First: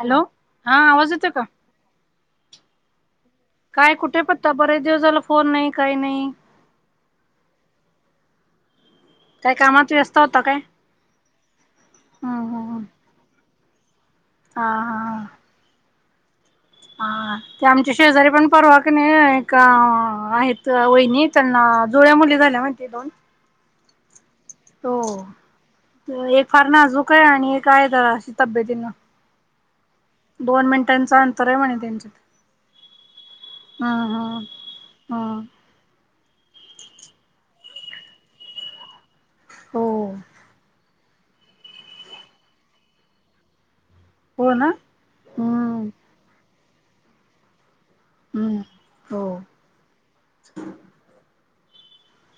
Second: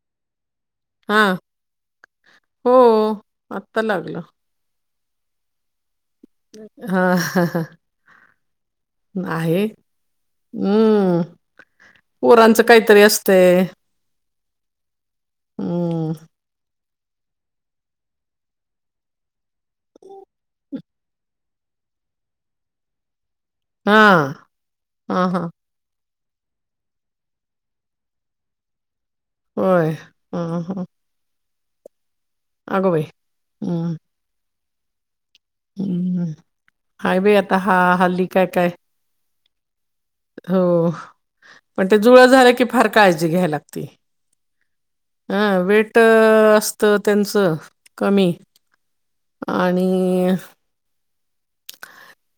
Hello हा आवाज येतो का हो.. आत्ता काय लागलं कुठे पत्ता बरेच दिवस झालं फोन नई काय नई हा ह काय आहे कामात व्यस्त होता काय हम्म हम्म पोरांचं हम्म काहीतरी असतंय हा हा हम्म हा ते आम्ही ते शेजारी पण परवा क नई एक आहेत वैनिक त्यांना जोड्या मुली झाल्या माणती दोन हा हा हा हो एक फार नाजूक आहे आणि एक आहे तर अशी तब्येतीनं होय हा दोन हा मिनिटांचं अंतर आहे म्हणे त्यांच्यात अगं बाई हम्म हम् हम् ह हम्म हा बाई आता हा हल्ली काय काय हो हो पण ते जुळ झाले की फार काळजी घ्यायला लागती हो ना अं हम्म वेट असत त्यांचं कमी हम्म हो आणि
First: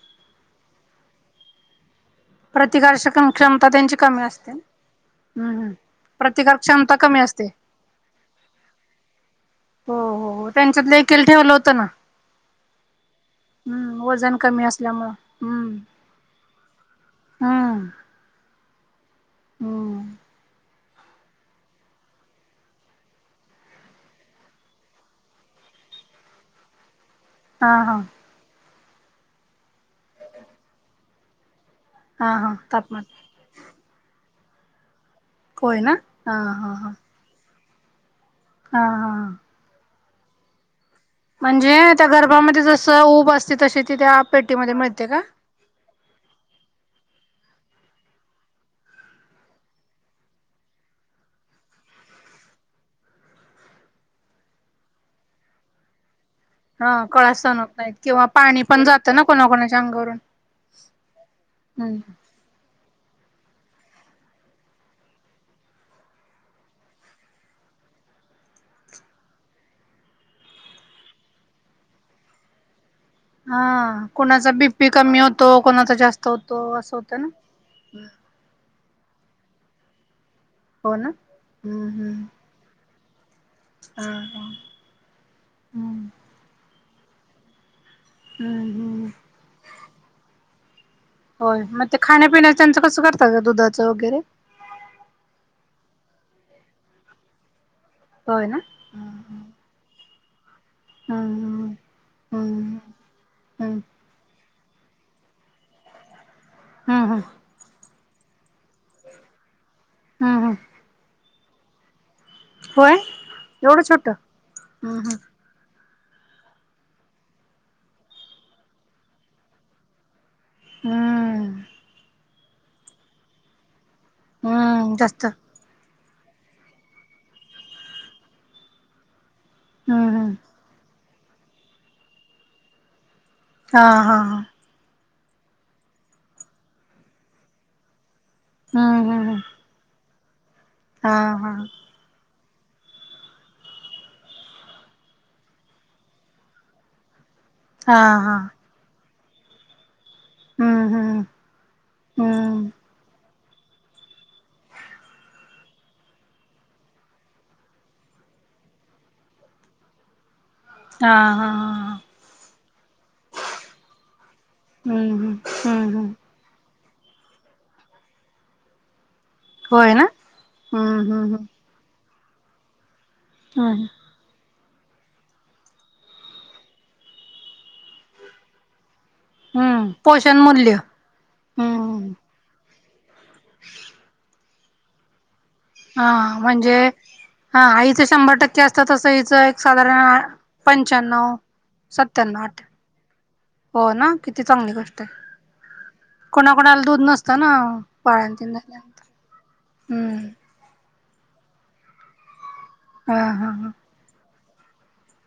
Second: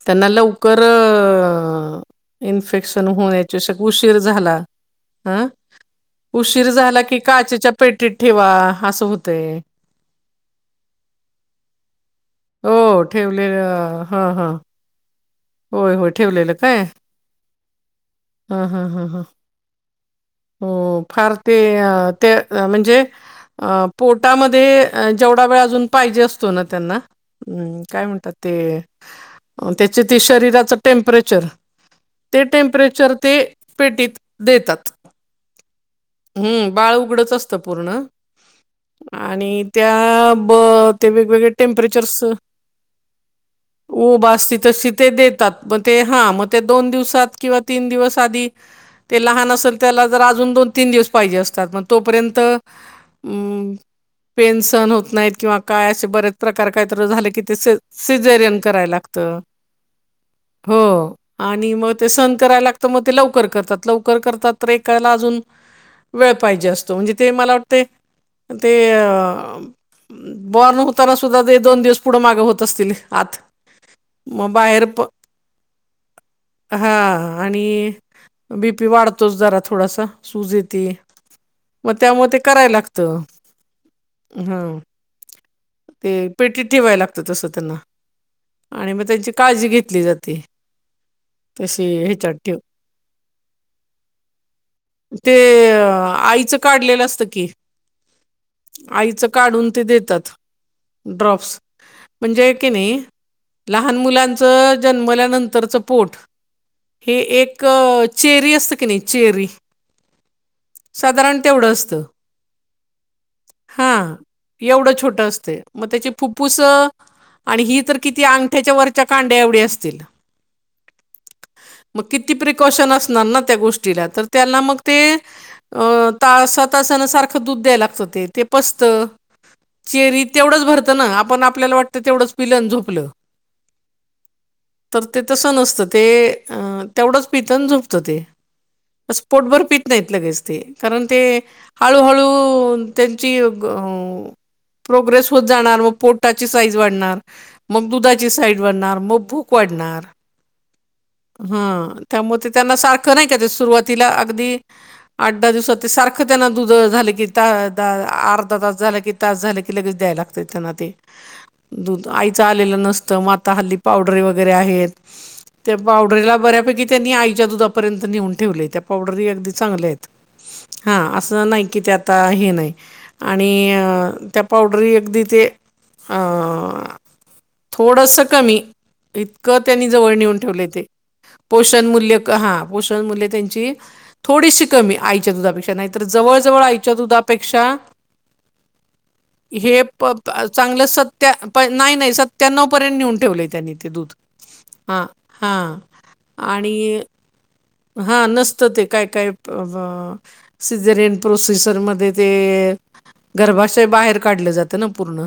त्यांना लवकर इन्फेक्शन प्रतिकारशक होण्या क्षमता याच्याष त्यांची उशीर कमी झाला असते हं हम्म हम्म प्रतिकार उशीर क्षमता झाला की कमी असते काचेच्या पेटीत ठेवा असं होत हो हो त्यांच्यात देखील ठेवलं होतं ना हो हम्म ठेवलेलं हां वजन हां कमी असल्यामुं होय होय ठेवलेलं काय हम्म हा हा हा हा होम हो फार ते ते म्हणजे अ पोर्टामध्ये जेवढा वेळ अजून पाहिजे असतो ना त्यांना हा हम्म हा काय म्हणतात ते त्याचे ते शरीराचं टेम्परेचर हा ते हा तापमान टेम्परेचर ते पेटीत देतात होय ना हा हम्म हा हा बाळ उघडत असत पूर्ण हा हा आणि त्या ब ते वेगवेगळे म्हणजे त्या टेम्परेचरस गर्भामध्ये जसं ऊब असते तशी ती त्या उभ असती पेटीमध्ये तशी मिळते ते का देत मग ते हा मग ते दोन दिवसात किंवा तीन दिवस आधी ते लहान असेल त्याला जर अजून दोन तीन दिवस पाहिजे असतात मग तोपर्यंत अम पेनसन होत नाहीत किंवा काय असे बरेच प्रकार काहीत हा झालं कळा कि ते सण स होत नाहीत किंवा सिजेरियन पाणी पण कराय जातं लागत ना कोणाकोणाच्या अंगावरून हो आणि मग ते हम्म संत करायला लागत मग ते लवकर करतात लवकर करतात तर एकाला अजून वेळ पाहिजे असतो म्हणजे ते मला वाटते ते अ बॉर्न होताना सुद्धा ते दोन दिवस पुढे मागे होत असतील. आत हा मग कोणाचा बाहेर बीपी प कमी होतो कोणाचा जास्त होतो असं होतं ना हां आणि बीपी वाढतोच जरा थोडासा, सुज येती. हो ना हम्म म हम्म त्यामुळे ते करायला लागतं. हा, [inaudible] हम्म ते पेटीत ठेवाय लागतं तसं त्यांना. हम्म आणि मग हम्म त्यांची काळजी घेतली जाते. होय, तशी मग ते ह्याच्यात खाण्यापिण्याचं ठेव त्यांचं कसं करता आ दुधाचं वगैरे. ते आईचं काढलेलं असतं की, होय ना [inaudible] आईचं काढून ते देतात. ड्रॉप्स हम्म [inaudible] म्हणजे क हम्म नाही हम्म लहान मुलां च जन्मल्यानंतरचं पोट हम्म हे हम्म एक चेरी असतं की नाही चेरी हम् हम, साधारण तेवढं असत होय [inaudible] एवढं हा छोट एवढं हम्म छोटं हम्म असते. मग त्याची फुप्फुस आणि ही तर किती अंगठ्याच्या वरच्या कांड्या एवढ्या असतील. हम्म, मग किती प्रिकॉशन असणार ना त्या गोष्टीला तर हम्म त्यांना मग हम्म ते जास्त अ तासा तासान सारखं दूध द्याय लागतं ते ते पचतं [inaudible] हम्म चेरी हम्म तेवढंच भरतं ना आपण आपल्याला वाटत तेवढंच पिलं झोपलं हा हा हा, तर ते तसं नसतं ते, अ तेवढंच पित्तन झोपत ते. हम्म असं हम्म पोटभर पीत नाहीत लगेच ते, कारण हा ते हा हळूहळू त्यांची, अ प्रोग्रेस होत जाणार आणि पोटाची साईज वाढणार. मग हा दुधाची हा साईड वाढणार, मग भूक वाढणार. हम्म हम्म. हा, त्यामुळे ते हम्म त्यांना सारखं नाही का ते सुरुवातीला अगदी आठ दहा दिवसात ते सारखं त्यांना दुध झालं की, तां तां अर्धा तास झालं की तास झालं की लगेच द्यायला लागतय त्यांना. हा हा हा दूध आईच आलेलं नसतं म आत्ता हल्ली पावडरी वगैरे आहेत. हम्म हम्म त्या हम्म हम्म पावडरीला बऱ्यापैकी त्यांनी आईच्या दुधापर्यंत नेऊन ठेवलंय, त्या पावडरी अगदी होय चांगलेत, ना हा हम्म हम्म हम्म असं नाही कि ते आता हे नाहीत, आणि हम्म अ पावडरी अगदी ते, [unintelligible] अं थोडंसं कमी इत क त्यांनी हम्म जवळ पोषण नेऊन ठेवलंय मूल्य ते, पोषण हम्म मूल्यक. हा पोषण मुल्ये त्यांची, थोडीशी कमी आईच्या दुधापेक्षा. नाहीतर हा जवळ जवळ म्हणजे आईच्या हा दुधापेक्षा, आईचं शंभर टक्के असतं तसं हिचं [inaudible] एक हे पथ साधारण आजच्या चांगलं सत्या, पंच्याण्णव पण नाही नाही सत्त्याण्णव आठ सत्यानऊ पर्यंत नेऊन ठेवलंय. हो ना, [inaudible] किती चांगली गोष्ट हाय, हां कुणाकुणाला दूध नसतं ना. हा बाळंतीण नसतं ते झाल्यानंतर काय काय प बं हम्म सिजरेन प्रोसेसर मध्ये ते. हा हा हा गर्भाशय बाहेर काढलं जातं. तणं पूर्ण,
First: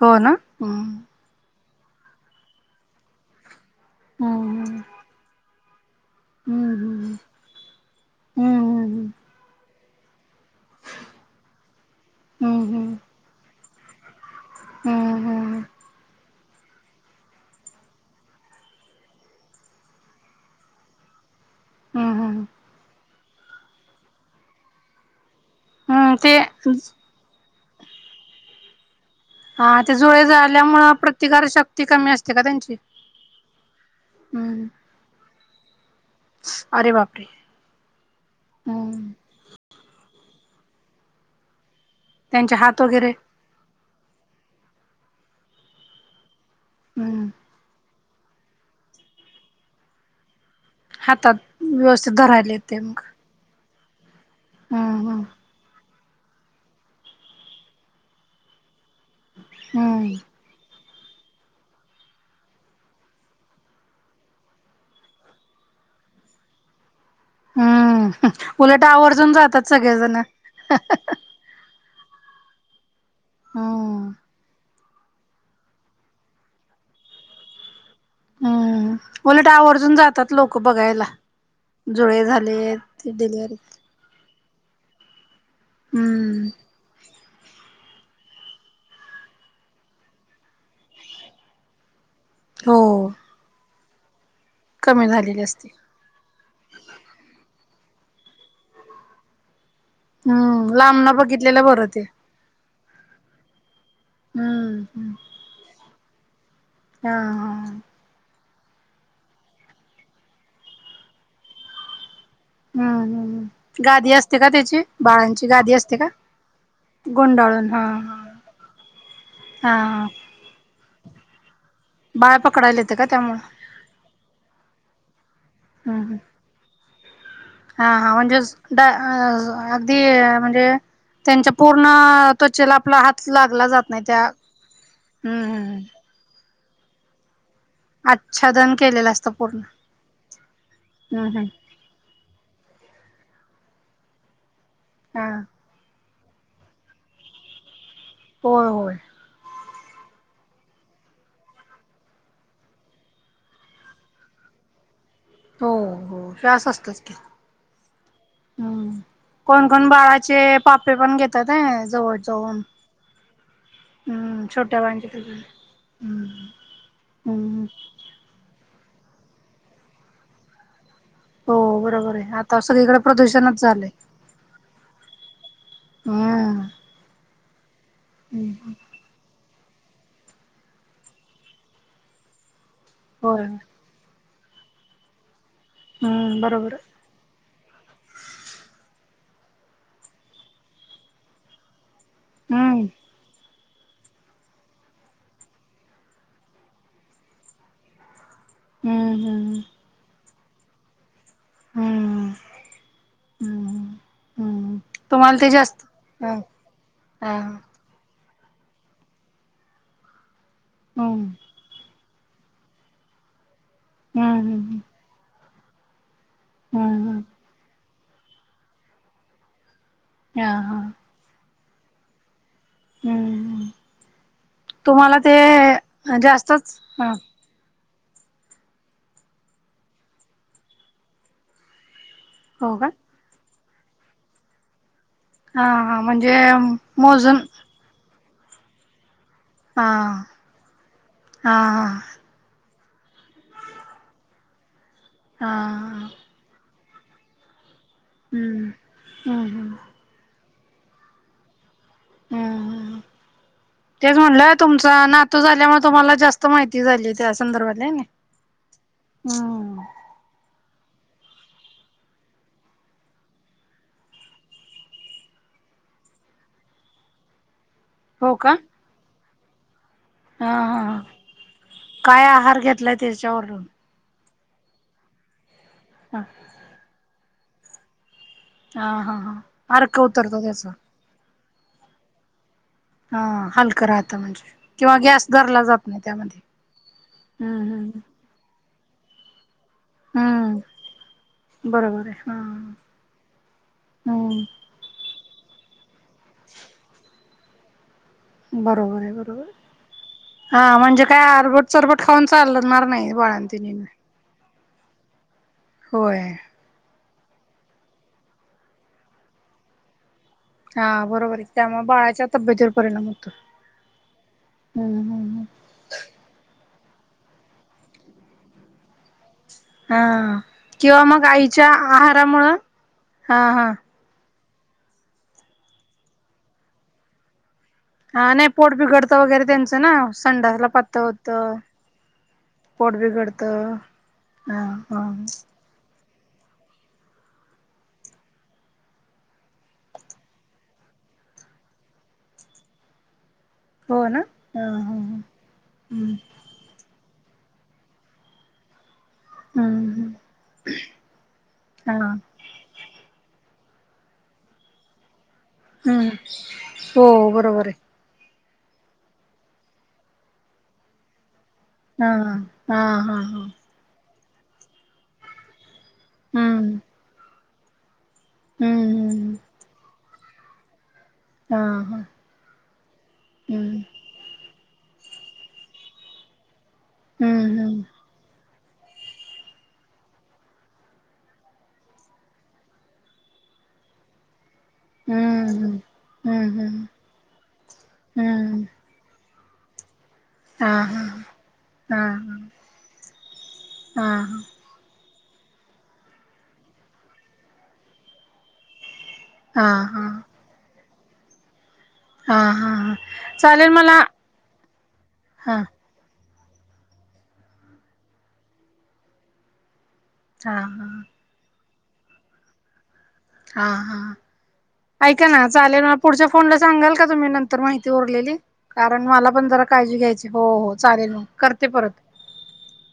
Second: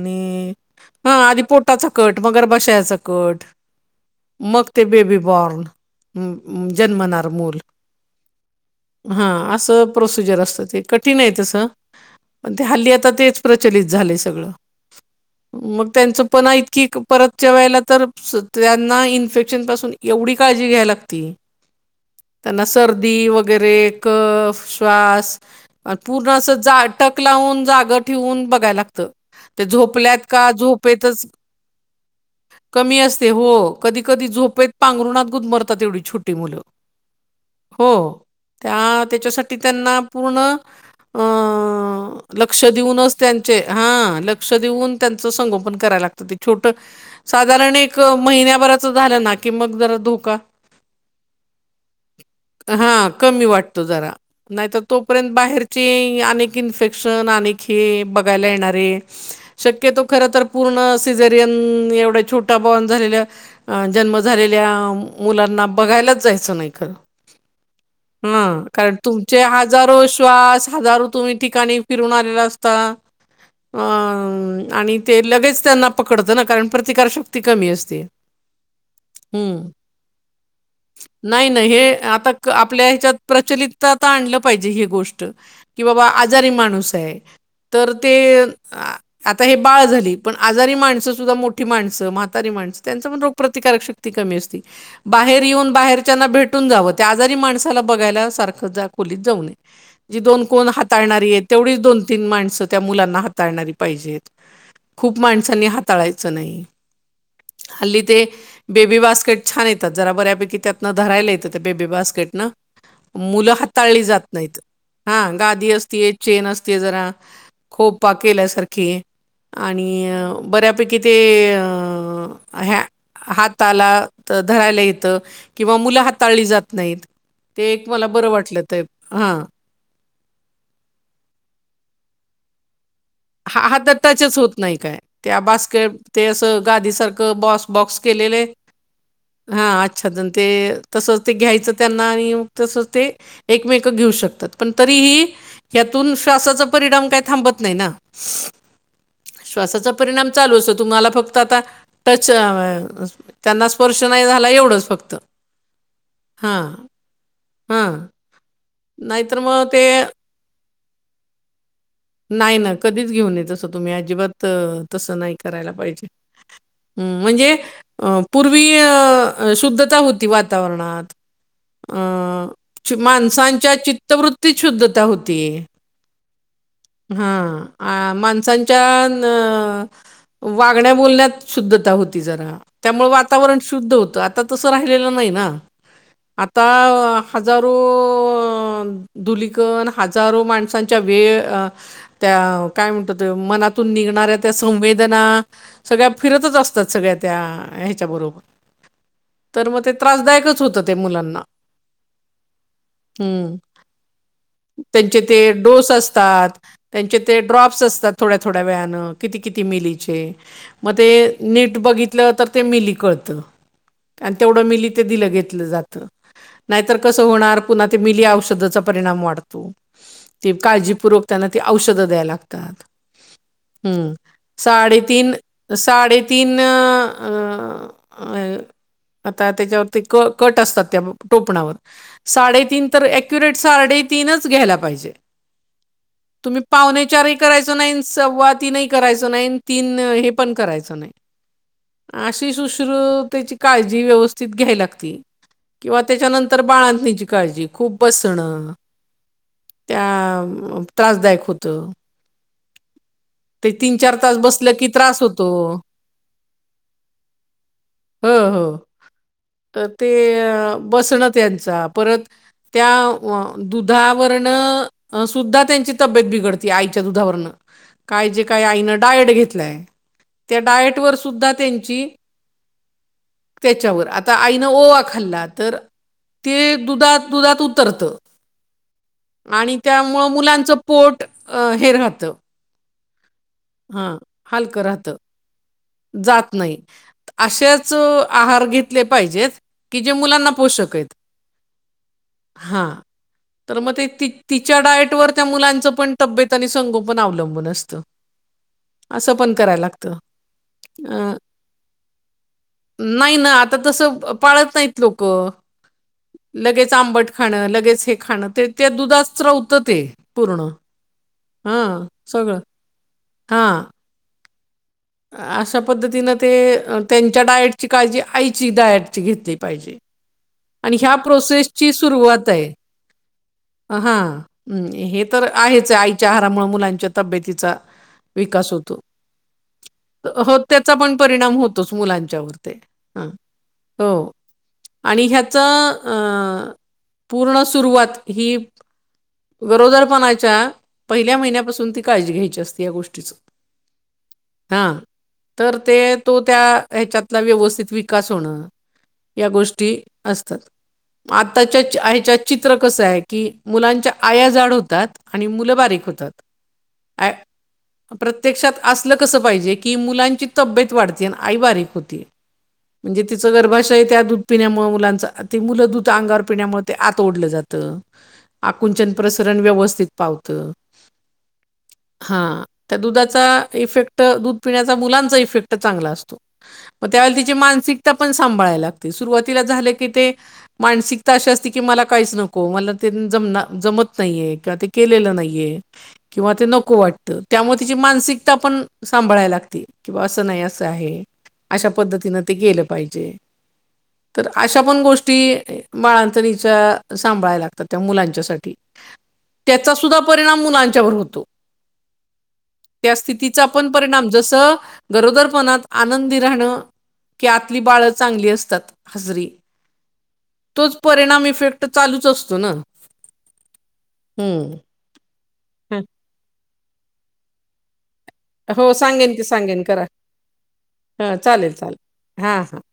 हो ना हम्म हां आधी पु. ताचा कट मगर बशायाचा कट, [inaudible] मग हम्म ते बेबी बॉर्न. हम्म जन्मनार मुल, हम्म [inaudible] हा अस प्रोसिजर असते. तसं ते कठीण आहे तसं, [inaudible] पण ते हल्ली हम्म आता तेच प्रचलित झालंय सगळं. हम्म. मग त्यांच पण ऐक की परतच्यावेळी तर त्यांना इन्फेक्शन पासून एवढी काळजी घ्याय लागती. हम्म त्यांना सर्दी वगैरे कफ, श्वास, आ हम्म पूर्ण ते अस जाटक क्लाउन, जाग ठेवून बघाय लागतं. ते हा जुळे झोपल्यात का, झाल्यामुळं झोपेतच, प्रतिकार शक्ती कमी असते का त्यांची कमी असते हो, कधी कधी हम्म झोपेत पांघरुणात गुदमरतात एवढी छोटी मुलं, अरे बापरे हो त्या ते हम्म त्यांच्यासाठी त्यांना पूर्ण अ त्यांचे लक्ष हात वगैरे देऊनच त्यांन चे हा लक्ष देऊन त्यांच संगोपण कराव लागतं, ते छोटं, हम्म साधारण एक महिन्याभराच झालं ना कि मग जरा धोका हातात व्यवस्थित धराहिलेत. हा कमी वाटतो जरा नाहीत हम्म तोपर्यंत बाहेरची आणी कीन्फेक्शन आणि खे बघायला येणारे हम्म शक्यतो खर हम्म तर पूर्ण सिझरियन एवढ्या छोटा बॉन झालेल्या अं जन्म झालेल्या मुलांना बघायलाच जायचं नाही खरं. हम्म आ उलट कारण आवर्जून तुमचे जातात हजारो सगळेजण श्वास, हजारो तुम्ही ठिकाणी फिरून आलेला असता. हम. आ आणि ते लगेच त्यांना पकडतं ना, कारण प्रतिकारशक्ती कमी असते. हं उलट हं. आवर्जून जातात लोक बघाया. नाही ना हे आता आपल्या ते ह्याच्यात डिलिव्हरी प्रचलित त आतां आणलं पाहिजे ही गोष्ट, की बाबा हम्म आजारी माणूस आहे. तर ते आता हे बाळ झाली, पण आजारी माणसं सुद्धा मोठी माणसं म्हा तारी माणसं त्यांच हो पण रोग प्रतिकारक शक्ती कमी असती, कमी झालेली बाहेर असते येऊन बाहेरच्यांना भे टून जावं, त्या आजारी माणसाला बघायला सारखं जा खोलीत जाऊ नये. जी दोन कोण हम्म लांबन हाताळणारीये बघितलेलं तेवढीच बरं ते दोन, तीन, माणसं त्या मुलांना हाताळणारी पाहिजेत. हम्म हम्म खूप माणसांनी हाताळायचं नाही, हा हा हल्ली ते बेबी बास्केट छान येतात जरा बऱ्यापैकी, त्यातनं धरायला येतं त्या बेबी बास्केट न. हं! मुलं हाताळली जात नाहीत, हा गादी असते चेन असते जरा गुंडाळून हा खोपा हा केल्या सारखी हा आणि बऱ्यापैकी ते अ. बाळ अ ह्या पकडायला येतं का त्यामुळं हाताला त- धरायला येत, किंवा मुलं हम्म हाताळली जात नाहीत. ते हा एक मला हा बरं म्हंजे वाटलं ते डा हां अ अगदी म्हणजे, त्यांच्या पूर्ण त्वचेला आपला हात हा लागला हात जात नाही त्या टचच होत नाही काय त्या हम्म बास्के, हम्म ते अस गादी सारखं बॉस बॉक्स केलेले आच्छादन केलेलं असतं पूर्ण हा अच्छादन ते तसच हम्म ते हम् घ्यायचं. त्यांना आणि मग तस ते एकमेक घेऊ शकतात पण तरीही हा यातून श्वासाचा परिणाम काही थांबत नाही ना. होय, होय. श्वासाचा परिणाम चालू असो तुम्हाला फक्त आता टच अ त्यांना स्पर्श नाही झाला, एवढंच फक्त. हो हो श्वास हां, असतच की. हां. हं नाहीतर मग कोण, ते कोण बाळाचे पापे पण घेतात, हं जवळ नाही जाऊन ना कधीच घेऊ नही, तसं तुम्ही अजिबात त हम्म छोट्या बाळांचे तसं नाही करायला पाहिजे. हम्म हूं म्हणजे हम्म अ पूर्वी अ शुद्धता होती वातावरणात. हो बरोबर आहे आता अ सगळीकडे प्रदूषणच माणसांच्या झालंय चित्तवृत्तीत शुद्धता होती. वा! हा आ माणसांच्या न वागण्या बोलण्यात शुद्धता होती जरा. त्यामुळ होय वातावरण शुद्ध होतं, आता तसं राहिलेलं नाही ना हम्म आता बरोबर हजारो धुलीकन हजारो माणसांच्या वेव. त्या हम्म काय म्हणता ते मना तुन निघणाऱ्या त्या संवेदना सगळ्या फिरतच असतात, सगळ्या त्या ह्याच्या बरोबर. हम्म हम्म तर मग ते त्रासदायकच होतं, ते मुलांना. हम्म हम्म! हम्म त्यांचे ते तुम्हाला जास्त डोस ह असतात. त्यांचे ह ते ड्रॉप्स असतात थोड्या थोड्या वेयानें किती किती मिलीचे. मग हम्म ते नीट बघितलं तर ते मिली कळतं. आणि तेवढं हम्म मिली दिलं घेतलं जात. नाहीतर हम्म कस होणार पुन्हा ते मिली औषधचा परिणाम वाढतो. ह ते हा काळजीपूर्वक त्यांना ते औषधं द्याय लागतात. हम्म हम्म! तुम्हाला साडेतीन, ते साडेतीन जास्तच ह अ आता त्याच्यावरती क कट असतात त्या टोपणावर हो का साडेतीन तर ॲक्युरेट साडेतीनच घ्यायला पाहिजें. हा हा म्हणजे. तुम्ही पावणे चारही मोजून करायचो नाही, सव्वा तीनही करायचो नाही. हा तीन हे पण करायचं नाही. हा हा अशी शुश्रू त्याची काळजी व्यवस्थित घ्यायवी लागती. हा किंवा त्याच्यानंतर तर बाळांतनीची काळजी खूप बसण हम्म हम्म त्या त्रासदायक होतं. हा, हा. ते तीन चार तेच तास म्हणटलं बसलं की तुमचा त्रास नातू होतो. झाल्यामुळे तुम्हाला जास्त माहिती झाली त्या संदर्भाला हेनाइ. हो हो हम्म! तर ते बसणं त्यांचा परत, त्या दुधावरण सुद्धा त्यांची तब्येत बिघडते आईच्या दुधावर काय हो जे का काय आईन डायट घेतलाय. हा त्या हा डायट वर सुद्धा त्यांची काय आहार घेतलाय त्याच्यावरून त्याच्यावर आ आता आईनं ओवा खाल्ला तर हा. ते दुधात दुधात उतरत हा हा हा आणि अर्क त्यामुळ उतरतो त्याचा मुलांचं पोट हे राहातं हा हलकं राहत म्हणजे किंवा राहतं, गॅस धरला जा जात नाही असेच हम्म आहार घेतले पाहिजेत. कि जे मुलांना हम्म पोषक आहेत. बरोबर आहे हा तर मग ते ती हम्म ती त्या डाएट वर त्या मुलांच पण तब्येत आणि संगोपन अवलंबून असतं. बरोबर आहे असं बरोबर पण कराय लागतं. हा म्हणजे काय अ आरबट चरबट खाऊन चालणार नाय नाही ना बाळांती आता तसं पाळत नाहीत लोकं. होय. लगेच आंबट खाणं लगेच हे खाणं ते त्या दुधात स्त्रोतरते. हा बरोबर आहे त्यामुळे बाळाच्या सगळं तब्यतीवर परिणाम होतो. हां. हम्म हम्म अशा पद्धतीनं ते त्यांच्या डाएटची काळजी आईची डाएट ची घेत हा. आणि किंवा ह्या मग आईच्या प्रोसेसची आहारामुळं सुरुवातय. हा हा हा् हे तर आहेच आहे आईच्या आहारामुळे मुलांच्या तब्येतीचा हा नाही पोट विकास होतो. बिघडत वगैरे त्यांचं ना तर हो संडसाला त्याचा पातंळ पण परिणाम होतं. होतोच मुलांच्यावर ते पोट हां बिघडतं हा हा अं च पूर्ण सुरवात ही गरोदरपणाच्या पहिल्या महिन्यापासून ती काळजी घ्यायची असते या गोष्टीचं. हा तर ते हम्म तो त्या ह्याच्यातला व्यवस्थित विकास होणं. या गोष्टी हम्म आताच्या हा ह्याच्यात चित्र कस आहे की मुलांच्या आया जाड होतात. आणि मुलं बारीक हम्म होतात हो ॲ बरोबर आहे प्रत्यक्षात असलं कसं पाहिजे की मुलांची तब्येत वाढते आणि आई बारीक हा होती हा हा म्हणजे हा तिच गर्भशय त्यादू ''--'' पिण्यामुळे मुलांच ते मुलं दूध अंगावर हम्म पिण्यामुळे ते आत ओढलं जातं. हम्म आकुंचन हम्म प्रसरण व्यवस्थित पावतं. हा त्या दुधाचा हम्म इफेक्ट दूध पिण्याचा मुलांचा इफेक्ट चांगला असतो त्यामुळे ते हम्म मानसिक पन सांभाळाय लागती सुरुवातीला झालं की ते मानिक अशी असते की मला काही नको म जम जमत नाहीेये ते हम्म केलेलं हम्म नाहीये हम्म किंवा ते हम्म हम्म नको वाटतं त्यामुळे तिची मानसिकता हम्म पण सांभाळाय लागती. किंवा असं नाही हा असं हा आहे अशा हा पद्धतीनं ते गेलं पाहिजे. हा हा तर अशा पण गोष्टी बाळांतणीच्या सांभाळाय लागतात त्या मुलांच्यासाठी. त्याचा हा सुद्धा परिणाम मुलांच्यावर होतो. हा हा हा त्या स्थितीचा चालेल पण मला परिणाम जस हा गरोदरपणात आनंदी राहणं की आतली बाळ चांगली असतात हसरी. हा! हा तोच परिणाम इफेक्ट चालूच असतो ना. हा हा. हम्म ऐका ना चालेल म हा. पुढच्या फोनला सांगाल का तुम्ही नंतर माहिती उरलेली? हो कारण मला सांगेन की पण जरा सांगेन काळजी करा घ्यायची हो हो चालेल मग करते परत. हा हा.